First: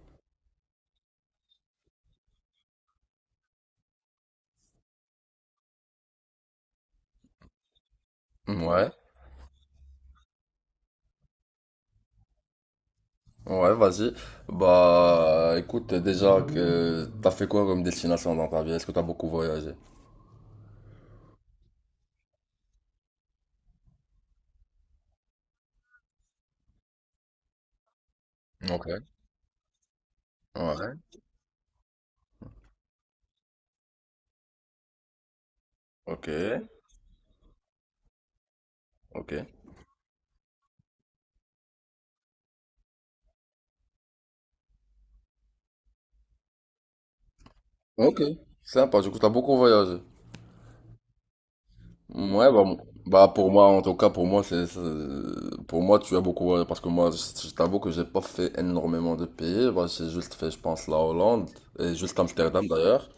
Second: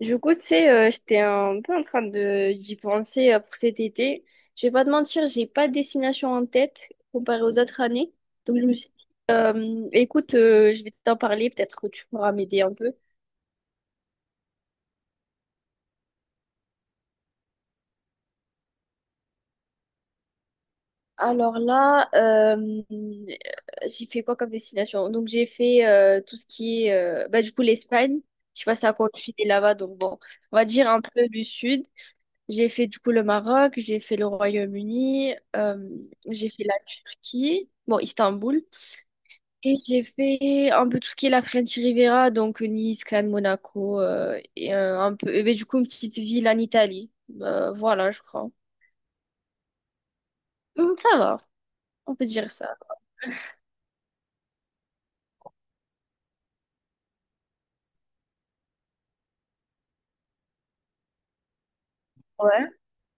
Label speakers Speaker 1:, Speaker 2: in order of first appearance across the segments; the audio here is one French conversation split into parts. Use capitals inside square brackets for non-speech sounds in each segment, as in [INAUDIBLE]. Speaker 1: Du coup, tu sais, j'étais un peu en train de d'y penser pour cet été. Je vais pas te mentir, j'ai pas de destination en tête comparée aux autres années. Donc je me suis
Speaker 2: Ouais,
Speaker 1: dit, écoute, je vais t'en parler, peut-être que tu pourras m'aider un peu.
Speaker 2: ouais, vas-y. Bah, écoute, déjà que t'as fait quoi comme destination dans ta vie? Est-ce que t'as beaucoup voyagé?
Speaker 1: Alors là, euh, j'ai fait quoi comme destination? Donc j'ai fait tout ce qui est, bah du coup l'Espagne. Je sais pas c'est
Speaker 2: Ok.
Speaker 1: à quoi tu es là-bas, donc bon, on va dire
Speaker 2: Ouais,
Speaker 1: un peu du sud. J'ai fait du coup le Maroc, j'ai fait le Royaume-Uni,
Speaker 2: ok,
Speaker 1: j'ai fait la Turquie, bon, Istanbul,
Speaker 2: ok,
Speaker 1: et j'ai fait un peu tout ce qui est la French Riviera, donc Nice, Cannes, Monaco, et un peu, et ben, du coup, une petite ville en Italie. Voilà,
Speaker 2: ok.
Speaker 1: je crois.
Speaker 2: Sympa, du coup, t'as beaucoup voyagé.
Speaker 1: Ça va, on peut dire
Speaker 2: Ouais,
Speaker 1: ça.
Speaker 2: bah, pour moi, en tout cas, pour moi, pour moi, tu as beaucoup voyagé parce que je t'avoue que j'ai pas fait énormément de pays. Bah, j'ai juste fait, je pense, la Hollande et juste Amsterdam
Speaker 1: Ouais,
Speaker 2: d'ailleurs.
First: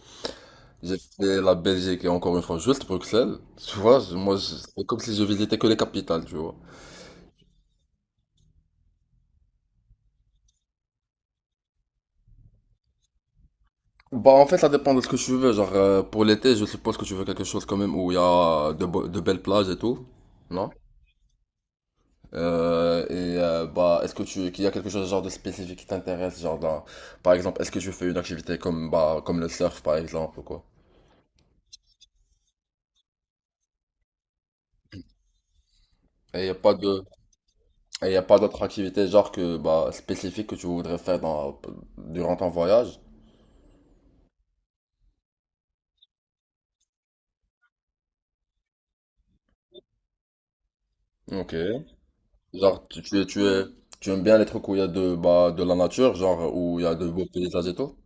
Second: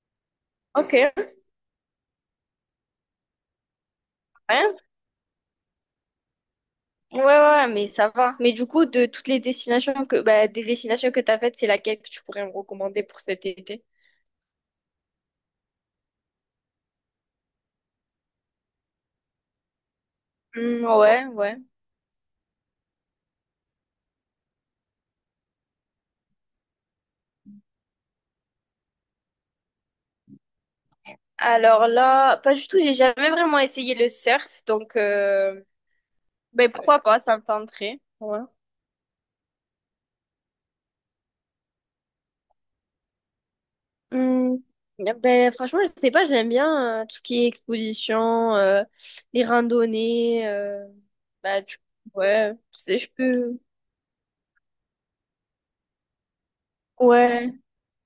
Speaker 1: ok,
Speaker 2: J'ai
Speaker 1: ouais.
Speaker 2: fait la Belgique et encore une fois, juste Bruxelles. Tu vois, c'est comme si je visitais que les capitales, tu vois.
Speaker 1: Ouais, ouais, mais ça va. Mais du coup, de toutes les destinations que, bah, des destinations que tu as faites, c'est laquelle que tu pourrais me recommander pour cet été?
Speaker 2: Bah en fait ça dépend de ce que tu veux, genre pour l'été je suppose que tu veux quelque chose quand même où il y a de, de belles plages et tout, non?
Speaker 1: Ouais, ouais.
Speaker 2: Et bah est-ce que tu qu'il y a quelque chose genre de spécifique qui t'intéresse, par exemple est-ce que tu fais une activité comme bah comme le surf par exemple ou quoi?
Speaker 1: Alors là, pas du tout, j'ai jamais vraiment essayé le surf, donc
Speaker 2: Et il y a
Speaker 1: ben
Speaker 2: pas
Speaker 1: pourquoi
Speaker 2: de
Speaker 1: pas, ça me tenterait.
Speaker 2: et y a
Speaker 1: Ouais.
Speaker 2: pas d'autre activité genre que bah spécifique que tu voudrais faire dans durant ton voyage?
Speaker 1: Hmm, ben franchement, je sais pas, j'aime bien tout ce qui est exposition, les randonnées,
Speaker 2: Ok.
Speaker 1: bah du coup, ouais, tu
Speaker 2: Genre
Speaker 1: sais,
Speaker 2: tu,
Speaker 1: je
Speaker 2: tu es tu
Speaker 1: peux.
Speaker 2: es tu aimes bien les trucs où il y a de bah de la nature, genre où il y a de beaux
Speaker 1: Ouais.
Speaker 2: paysages et tout?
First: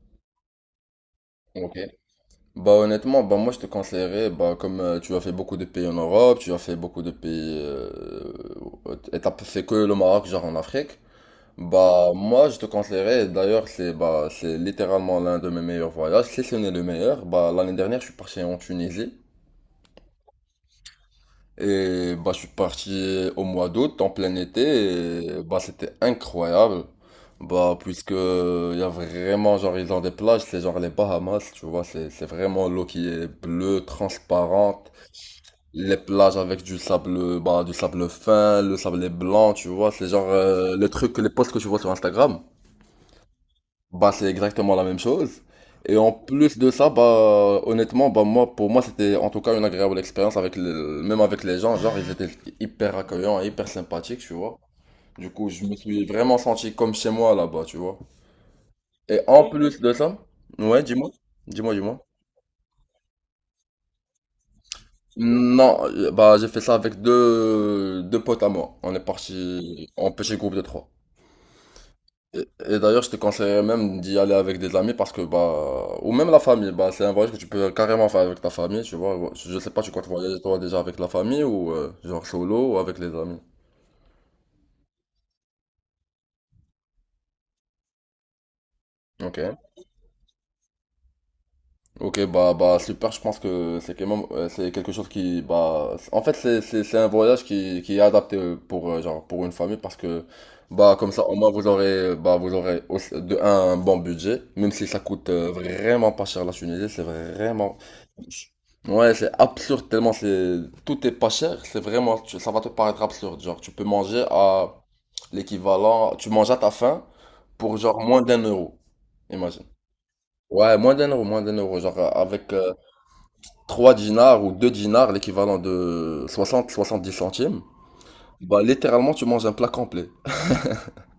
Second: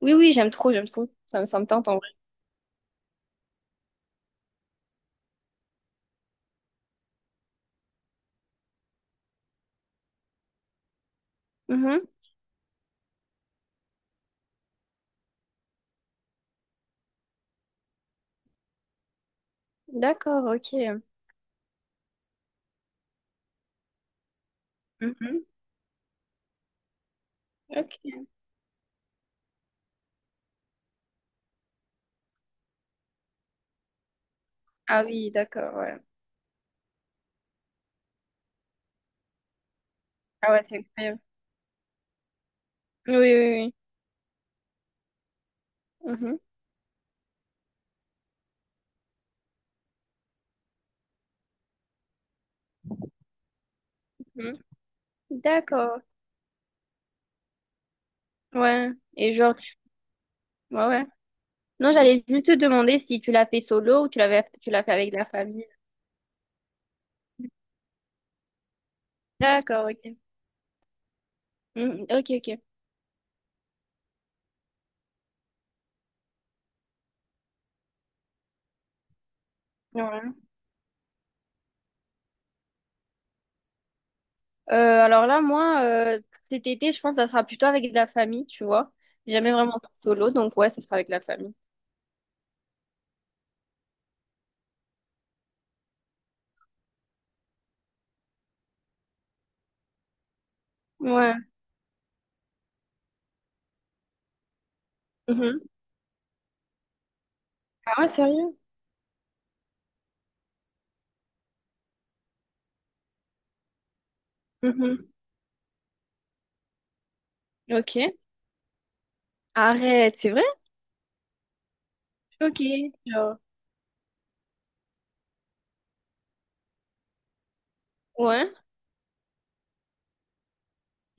Speaker 1: Oui, oui, j'aime trop, j'aime trop. Ça me
Speaker 2: Ok.
Speaker 1: tente en vrai.
Speaker 2: Bah honnêtement, bah moi je te conseillerais, bah comme tu as fait beaucoup de pays en Europe, tu as fait beaucoup de pays, et t'as pas fait que le Maroc genre en Afrique,
Speaker 1: Mhm.
Speaker 2: bah moi je te conseillerais, et d'ailleurs c'est bah c'est littéralement l'un de mes meilleurs voyages, si ce n'est le meilleur, bah l'année dernière je suis parti en Tunisie,
Speaker 1: D'accord, ok.
Speaker 2: et bah, je suis parti au mois d'août, en plein été, et
Speaker 1: Mhm.
Speaker 2: bah, c'était incroyable. Bah, puisque
Speaker 1: Ok.
Speaker 2: il y a vraiment, genre, ils ont des plages, c'est genre les Bahamas, tu vois, c'est vraiment l'eau qui est bleue, transparente.
Speaker 1: Ah oui, d'accord,
Speaker 2: Les
Speaker 1: ouais.
Speaker 2: plages avec du sable, bah, du sable fin, le sable est blanc, tu vois, c'est genre
Speaker 1: Ah ouais, c'est
Speaker 2: le truc,
Speaker 1: incroyable.
Speaker 2: les posts que tu vois sur Instagram.
Speaker 1: Oui, oui,
Speaker 2: Bah, c'est exactement la même chose. Et en
Speaker 1: oui. Mhm.
Speaker 2: plus de ça, bah, honnêtement, bah, moi, pour moi, c'était en tout cas une agréable expérience avec le, même avec les gens. Genre, ils étaient hyper accueillants, et hyper sympathiques, tu vois.
Speaker 1: Mhm.
Speaker 2: Du coup, je me
Speaker 1: D'accord.
Speaker 2: suis vraiment senti comme chez moi là-bas, tu vois.
Speaker 1: Ouais.
Speaker 2: Et
Speaker 1: Et
Speaker 2: en
Speaker 1: genre, tu...
Speaker 2: plus de ça, ouais,
Speaker 1: ouais, ouais. Non,
Speaker 2: dis-moi.
Speaker 1: j'allais juste te demander si tu l'as fait solo ou tu l'as fait avec la famille.
Speaker 2: Non, bah, j'ai fait ça avec deux potes à moi. On est
Speaker 1: D'accord,
Speaker 2: parti en
Speaker 1: ok.
Speaker 2: petit groupe de trois.
Speaker 1: Mhm, ok, ok.
Speaker 2: Et d'ailleurs, je te conseillerais même d'y aller avec des amis parce que, bah, ou même la famille, bah, c'est un voyage que tu peux carrément faire avec ta famille, tu vois. Je sais pas, tu comptes
Speaker 1: Ouais.
Speaker 2: voyager toi déjà avec la famille ou genre solo ou avec les amis.
Speaker 1: Euh, alors là, moi, cet été, je pense que ça sera plutôt avec la famille, tu vois. J'ai
Speaker 2: Ok.
Speaker 1: jamais vraiment fait solo, donc ouais, ça sera avec la famille.
Speaker 2: Ok, bah, super, je pense que c'est quand même, c'est quelque chose qui, bah, en fait, c'est un voyage qui est adapté pour, genre, pour une famille parce que, bah, comme ça,
Speaker 1: Ouais.
Speaker 2: au moins, vous aurez, bah, de un bon budget, même si ça coûte
Speaker 1: Mhm.
Speaker 2: vraiment pas cher la Tunisie, c'est vraiment,
Speaker 1: Ah ouais, sérieux?
Speaker 2: ouais, c'est absurde tellement c'est, tout est pas cher, ça va te paraître absurde, genre, tu peux manger à
Speaker 1: Mhm.
Speaker 2: l'équivalent, tu manges à ta faim pour, genre,
Speaker 1: Ok.
Speaker 2: moins d'un euro, imagine.
Speaker 1: Arrête, c'est vrai?
Speaker 2: Ouais, moins d'un euro. Genre avec
Speaker 1: Ok. Genre.
Speaker 2: 3 dinars ou 2 dinars, l'équivalent de 70 centimes,
Speaker 1: Ouais.
Speaker 2: bah littéralement tu manges un plat complet.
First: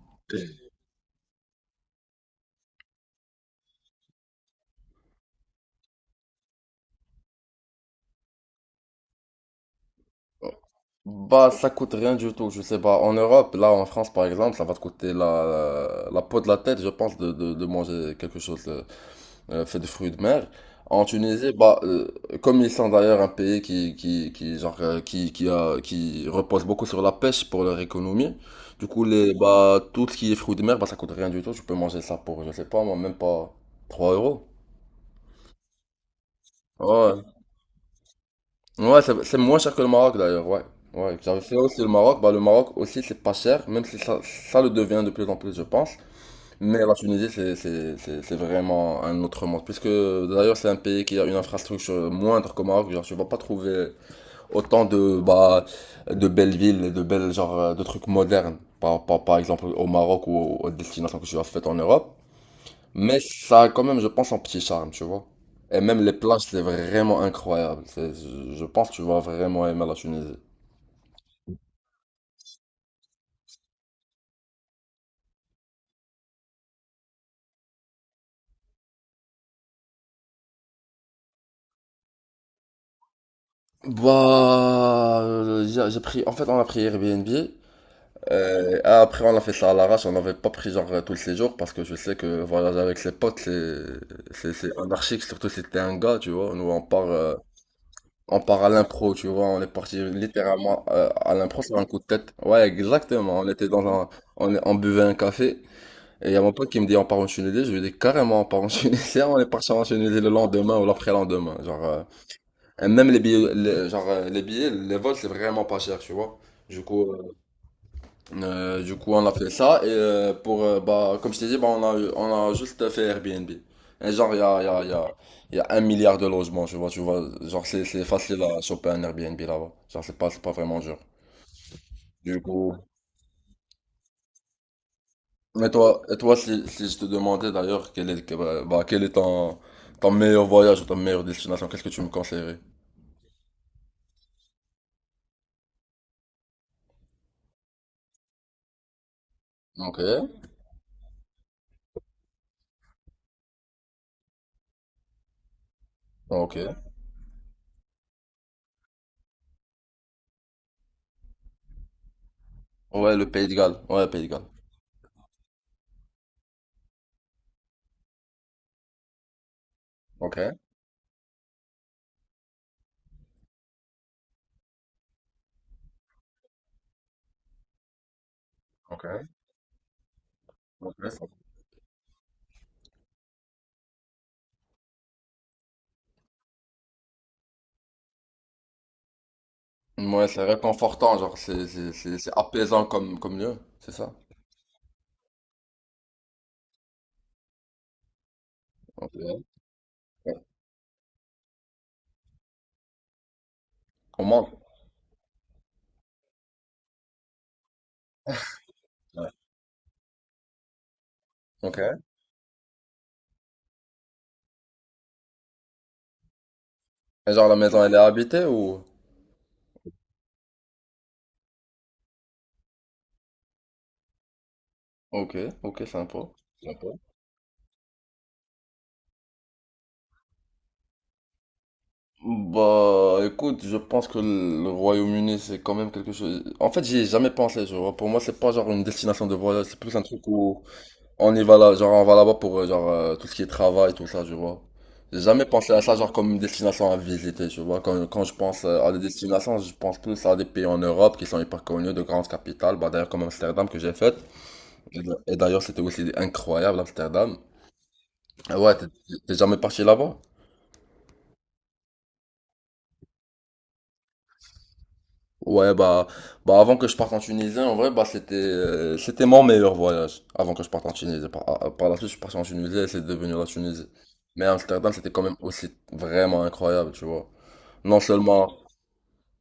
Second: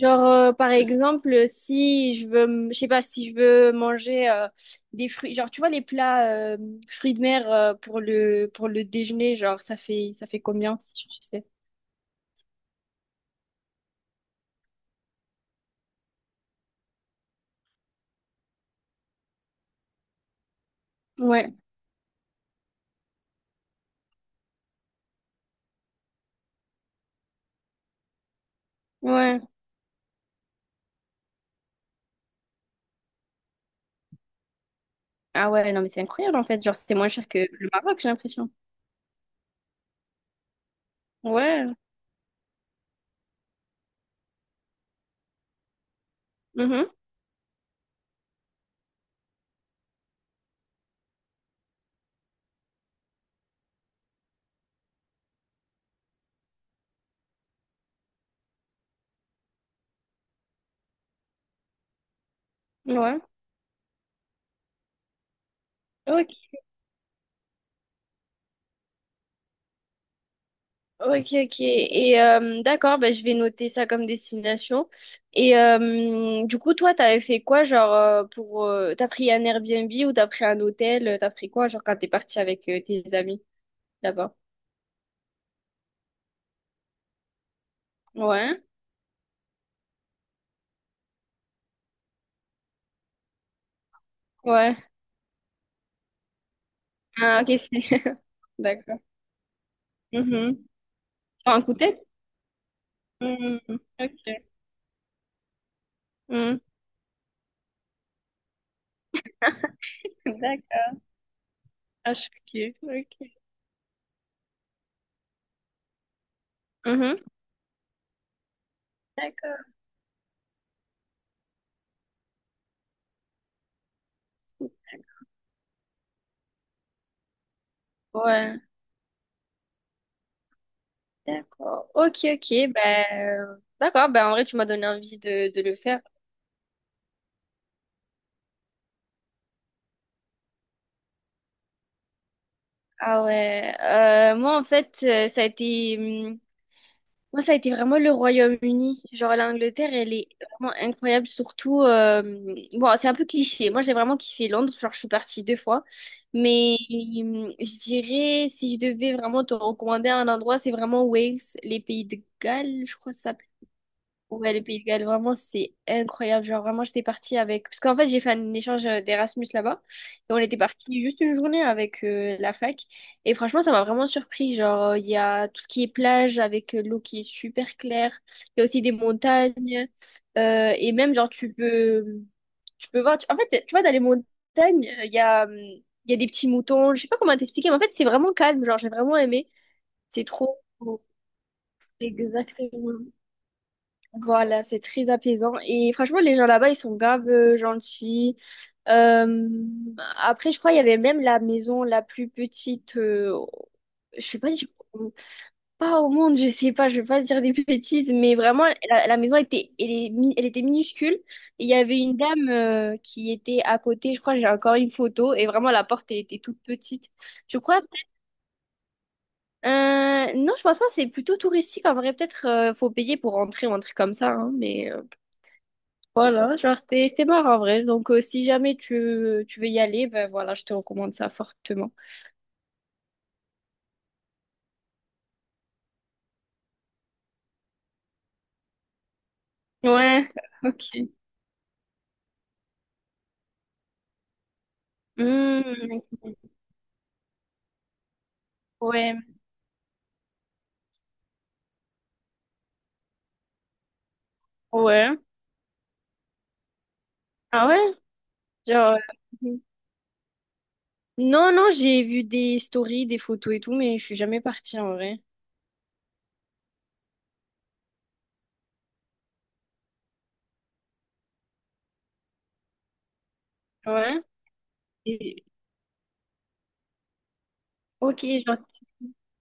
Speaker 1: Genre, par exemple, si je veux, je sais pas, si je veux manger des fruits, genre, tu vois, les plats fruits de mer pour le déjeuner, genre, ça fait combien, si tu sais?
Speaker 2: Bah ça coûte rien du tout, je sais pas. En Europe, là en France par exemple, ça va te coûter la peau de la tête, je pense, de manger quelque chose. Fait de fruits de mer. En Tunisie,
Speaker 1: Ouais,
Speaker 2: bah, comme ils sont d'ailleurs un pays qui, genre, qui, qui repose beaucoup sur la pêche pour leur économie, du coup, les,
Speaker 1: ouais.
Speaker 2: bah, tout ce qui est fruits de mer, bah, ça coûte rien du tout. Tu peux manger ça pour, je sais pas, moi, même pas 3 euros.
Speaker 1: Ah ouais, non, mais c'est incroyable, en fait. Genre, c'est moins
Speaker 2: Ouais,
Speaker 1: cher que le Maroc, j'ai l'impression.
Speaker 2: ouais, c'est moins cher que le Maroc d'ailleurs, ouais. Ouais, j'avais fait
Speaker 1: Ouais.
Speaker 2: aussi le Maroc. Bah, le Maroc aussi, c'est pas cher, même si ça le devient de plus en plus, je pense. Mais
Speaker 1: Mhm.
Speaker 2: la Tunisie, c'est vraiment un autre monde. Puisque d'ailleurs, c'est un pays qui a une infrastructure moindre qu'au Maroc. Genre, tu vas pas trouver autant de, bah, de belles villes, et de belles, genre, de trucs modernes. Par exemple, au Maroc ou aux destinations que tu as faites en Europe.
Speaker 1: Ouais.
Speaker 2: Mais ça a quand même, je pense, un petit charme, tu vois. Et même les
Speaker 1: Ok.
Speaker 2: plages, c'est vraiment incroyable. Je pense que tu vas vraiment aimer la Tunisie.
Speaker 1: Ok, ok. Et d'accord, bah, je vais noter ça comme destination. Et du coup, toi, t'avais fait quoi, genre, pour... t'as pris un Airbnb ou t'as pris un hôtel? T'as pris quoi, genre, quand t'es parti avec tes amis là-bas?
Speaker 2: Bah, j'ai pris, en fait, on a pris Airbnb.
Speaker 1: Ouais,
Speaker 2: Après, on a fait ça à l'arrache, on n'avait pas pris genre tous les jours parce que je sais que voyager avec ses potes, c'est
Speaker 1: ouais.
Speaker 2: anarchique, surtout si t'es un gars, tu vois. Nous,
Speaker 1: Ah, ok, c'est... [LAUGHS]
Speaker 2: on part à
Speaker 1: D'accord.
Speaker 2: l'impro, tu vois. On est parti
Speaker 1: Mhm.
Speaker 2: littéralement à
Speaker 1: Sur
Speaker 2: l'impro
Speaker 1: un coup
Speaker 2: sur
Speaker 1: de
Speaker 2: un coup
Speaker 1: tête?
Speaker 2: de tête. Ouais, exactement.
Speaker 1: Mhm. Ok.
Speaker 2: On buvait un café et il y a mon
Speaker 1: Mhm.
Speaker 2: pote qui me dit on part en Tunisie. Je lui dis carrément on part en Tunisie. [LAUGHS] On est parti en Tunisie le lendemain ou
Speaker 1: D'accord.
Speaker 2: l'après-lendemain. Genre,
Speaker 1: Ah, je suis ok.
Speaker 2: et même les
Speaker 1: Ok.
Speaker 2: billets, genre les billets, les vols, c'est vraiment pas cher, tu vois. Du coup,
Speaker 1: Mhm.
Speaker 2: euh, du coup, on a fait
Speaker 1: D'accord.
Speaker 2: ça et pour bah comme je t'ai dit, bah, on a juste fait Airbnb. Et genre il y a il y a il y a il y a 1 milliard de logements, tu vois, genre c'est facile
Speaker 1: Ouais.
Speaker 2: à choper un Airbnb là-bas. Genre c'est pas vraiment dur.
Speaker 1: D'accord. Ok,
Speaker 2: Du
Speaker 1: ok.
Speaker 2: coup,
Speaker 1: Ben, d'accord. Ben, en vrai, tu m'as donné envie de
Speaker 2: mais
Speaker 1: le faire.
Speaker 2: toi si si je te demandais d'ailleurs bah, bah, quel est ton meilleur voyage ou ta meilleure destination, qu'est-ce que tu me conseillerais?
Speaker 1: Ah ouais, moi en fait, ça a été, hum, moi ça a été vraiment le Royaume-Uni. Genre l'Angleterre,
Speaker 2: Ok,
Speaker 1: elle est vraiment incroyable, surtout, bon, c'est un peu cliché. Moi j'ai vraiment kiffé Londres, genre je suis partie deux fois, mais
Speaker 2: ok.
Speaker 1: je dirais si je devais vraiment te recommander un endroit, c'est vraiment Wales, les pays de Galles, je crois
Speaker 2: Ouais, le
Speaker 1: ça.
Speaker 2: Pays de Galles. Ouais, Pays de Galles.
Speaker 1: Ouais, le Pays de Galles, vraiment, c'est incroyable. Genre, vraiment, j'étais partie avec... Parce qu'en fait, j'ai fait un échange d'Erasmus là-bas. Et
Speaker 2: Ok,
Speaker 1: on était parti juste une journée avec la fac. Et franchement, ça m'a vraiment surpris. Genre, il y a tout ce qui est plage avec l'eau qui est super claire. Il y a aussi des
Speaker 2: ok,
Speaker 1: montagnes. Et même,
Speaker 2: ok,
Speaker 1: genre, tu peux... En fait, tu vois, dans les montagnes, il y a des petits moutons. Je sais pas comment t'expliquer, mais en fait, c'est vraiment calme. Genre, j'ai vraiment aimé. C'est
Speaker 2: ouais, c'est
Speaker 1: trop...
Speaker 2: réconfortant, genre, c'est apaisant
Speaker 1: Exactement.
Speaker 2: comme, comme lieu, c'est ça?
Speaker 1: Voilà, c'est très apaisant. Et franchement, les gens là-bas, ils sont grave gentils.
Speaker 2: Ok.
Speaker 1: Euh,
Speaker 2: Ouais.
Speaker 1: Après, je crois qu'il y avait même la maison la plus petite. Je
Speaker 2: On
Speaker 1: sais
Speaker 2: monte.
Speaker 1: pas si pas au monde, je sais pas, je vais pas dire des [LAUGHS] bêtises, mais vraiment, la
Speaker 2: Ouais.
Speaker 1: maison était, elle était minuscule. Et il y
Speaker 2: Ok.
Speaker 1: avait une dame qui était à côté. Je crois j'ai encore une photo. Et vraiment, la porte, elle était toute petite.
Speaker 2: Et genre, la
Speaker 1: Je crois.
Speaker 2: maison, elle est habitée ou?
Speaker 1: Non, je pense pas. C'est plutôt touristique en vrai. Peut-être faut payer pour rentrer ou un truc comme ça, hein, mais.
Speaker 2: Ok, ok, sympa.
Speaker 1: Voilà, genre
Speaker 2: Sympa.
Speaker 1: c'était marrant en vrai. Donc si jamais tu, tu veux y aller, ben voilà, je te recommande ça fortement.
Speaker 2: Bah, écoute, je pense que le Royaume-Uni, c'est quand même quelque chose. En fait, j'y ai jamais pensé, je vois. Pour moi, c'est pas genre une destination de voyage, c'est plus un truc
Speaker 1: Ouais,
Speaker 2: où.
Speaker 1: ok.
Speaker 2: On y va là, genre on va là-bas pour genre tout ce qui est travail, tout ça, tu vois. J'ai jamais
Speaker 1: Hmm,
Speaker 2: pensé à ça genre comme
Speaker 1: ok.
Speaker 2: une destination à visiter, tu vois. Quand je pense à des
Speaker 1: Ouais,
Speaker 2: destinations, je pense plus à des pays en Europe qui sont hyper connus, de grandes capitales. Bah d'ailleurs comme Amsterdam que j'ai faite. Et d'a-
Speaker 1: ouais.
Speaker 2: et d'ailleurs c'était aussi incroyable Amsterdam.
Speaker 1: Ah ouais?
Speaker 2: Ah ouais,
Speaker 1: Genre
Speaker 2: t'es jamais
Speaker 1: euh,
Speaker 2: parti là-bas?
Speaker 1: non, non, j'ai vu des stories, des photos et tout, mais je suis jamais partie en vrai.
Speaker 2: Ouais, bah avant que je parte en Tunisie, en vrai, bah c'était c'était mon meilleur voyage avant que je parte en Tunisie. Par la suite, je suis parti en Tunisie et c'est devenu la Tunisie.
Speaker 1: Ouais.
Speaker 2: Mais Amsterdam, c'était quand même
Speaker 1: Et-
Speaker 2: aussi vraiment incroyable, tu vois. Non
Speaker 1: ok,
Speaker 2: seulement,
Speaker 1: genre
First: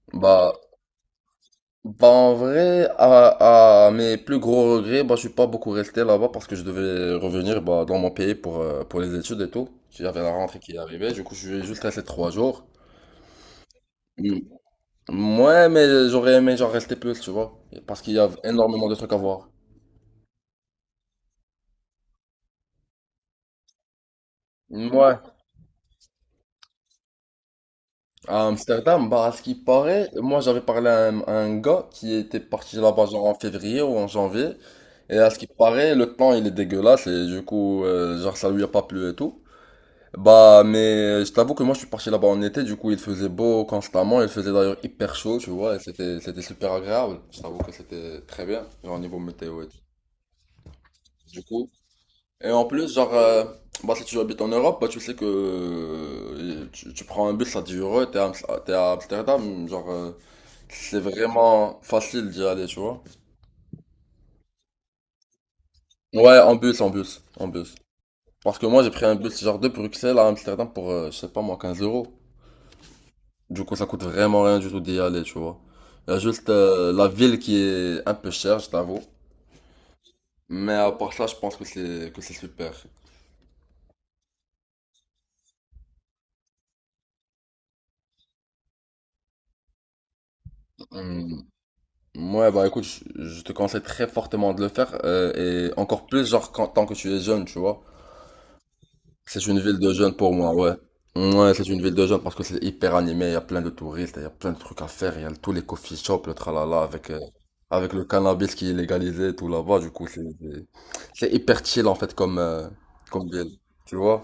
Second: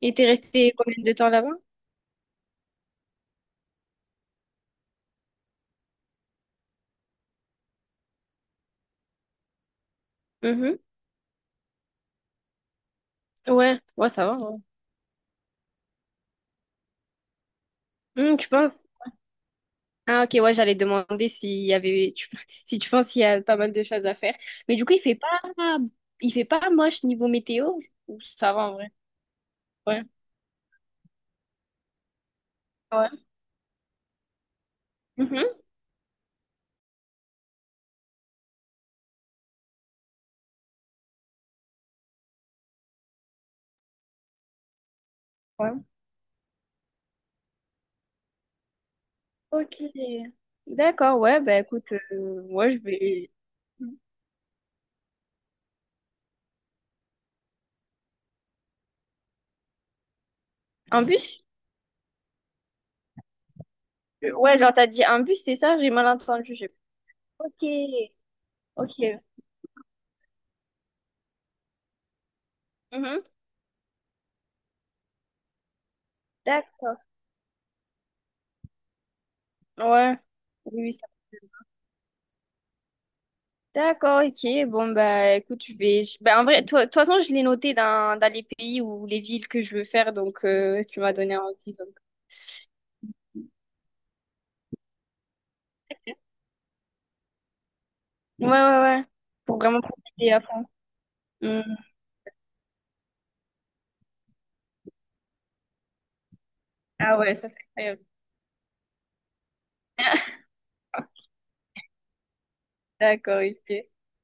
Speaker 1: et t'es
Speaker 2: bah,
Speaker 1: resté combien de temps là-bas?
Speaker 2: bah en vrai, à mes plus gros regrets, bah je suis pas beaucoup resté là-bas parce que je devais revenir bah, dans mon pays pour les études et tout. J'avais la rentrée qui
Speaker 1: Mhm.
Speaker 2: arrivait, du coup je suis juste resté 3 jours.
Speaker 1: Ouais, ouais, ça va, ouais.
Speaker 2: Mm. Ouais, mais j'aurais aimé genre rester plus, tu vois. Parce qu'il y a
Speaker 1: Hmm, tu penses?
Speaker 2: énormément de trucs à voir.
Speaker 1: Ah ok, ouais, j'allais demander s'il y avait, [LAUGHS] si tu penses qu'il y a pas mal de choses à faire. Mais du coup,
Speaker 2: Ouais.
Speaker 1: il fait pas moche niveau météo, ou
Speaker 2: À
Speaker 1: ça va en vrai.
Speaker 2: Amsterdam, bah, à ce qui
Speaker 1: Ouais.
Speaker 2: paraît, moi j'avais parlé à à un gars qui était parti là-bas
Speaker 1: Ouais.
Speaker 2: genre en février ou en janvier. Et à ce qui
Speaker 1: Mhm.
Speaker 2: paraît, le temps il est dégueulasse et du coup, genre ça lui a pas plu et tout. Bah, mais je t'avoue que moi je suis parti là-bas en été, du coup il faisait beau constamment, il faisait d'ailleurs hyper chaud, tu vois, et
Speaker 1: Ouais.
Speaker 2: c'était super agréable. Je t'avoue que c'était très bien, genre au niveau météo et
Speaker 1: Ok.
Speaker 2: tout.
Speaker 1: D'accord, ouais,
Speaker 2: Du
Speaker 1: bah
Speaker 2: coup,
Speaker 1: écoute,
Speaker 2: et en
Speaker 1: ouais, je
Speaker 2: plus, genre,
Speaker 1: vais...
Speaker 2: bah, si tu habites en Europe, bah, tu sais que tu prends un bus à 10 euros, t'es à Amsterdam, genre, c'est
Speaker 1: Un bus?
Speaker 2: vraiment facile d'y aller, tu vois.
Speaker 1: Ouais, genre t'as dit un bus, c'est ça? J'ai mal
Speaker 2: Ouais,
Speaker 1: entendu.
Speaker 2: en
Speaker 1: Ok,
Speaker 2: bus. Parce que moi, j'ai pris un
Speaker 1: ok.
Speaker 2: bus, genre, de Bruxelles à Amsterdam pour, je sais pas moi, 15 euros.
Speaker 1: Mhm.
Speaker 2: Du coup, ça coûte vraiment rien du tout d'y aller, tu vois. Il y a juste
Speaker 1: D'accord,
Speaker 2: la ville qui est un peu chère, je t'avoue.
Speaker 1: ouais.
Speaker 2: Mais
Speaker 1: Oui,
Speaker 2: à
Speaker 1: oui,
Speaker 2: part ça, je pense que c'est super.
Speaker 1: d'accord, ok. Bon, bah écoute, bah, en vrai, de toute façon, je l'ai noté dans, dans les pays ou les villes que je veux faire, donc tu m'as donné
Speaker 2: Hmm,
Speaker 1: envie. Donc.
Speaker 2: ouais, bah écoute, je te conseille très fortement de le faire, et encore plus, genre, tant que tu es jeune, tu vois.
Speaker 1: Ouais, ouais, ouais.
Speaker 2: C'est
Speaker 1: Pour
Speaker 2: une ville
Speaker 1: vraiment
Speaker 2: de jeunes
Speaker 1: profiter
Speaker 2: pour
Speaker 1: à
Speaker 2: moi,
Speaker 1: fond.
Speaker 2: ouais. Ouais,
Speaker 1: Hmm.
Speaker 2: c'est une ville de jeunes parce que c'est hyper animé, il y a plein de touristes, il y a plein de trucs à faire, il y a tous les coffee shops, le tralala, avec,
Speaker 1: Ah ouais, ça c'est
Speaker 2: avec le
Speaker 1: incroyable.
Speaker 2: cannabis qui est légalisé, tout là-bas, du coup, c'est hyper chill, en fait, comme, comme
Speaker 1: D'accord,
Speaker 2: ville,
Speaker 1: ok.
Speaker 2: tu vois.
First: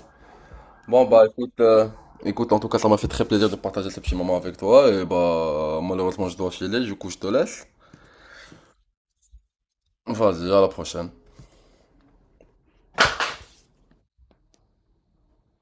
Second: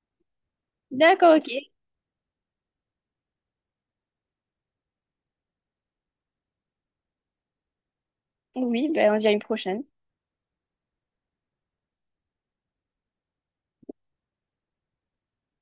Speaker 2: Bon,
Speaker 1: D'accord, ok.
Speaker 2: écoute, en tout cas, ça m'a fait très plaisir de partager ce petit moment avec toi, et bah, malheureusement, je dois filer, du coup, je te laisse.
Speaker 1: Oui, ben on se dit à une prochaine.
Speaker 2: Vas-y, à la prochaine.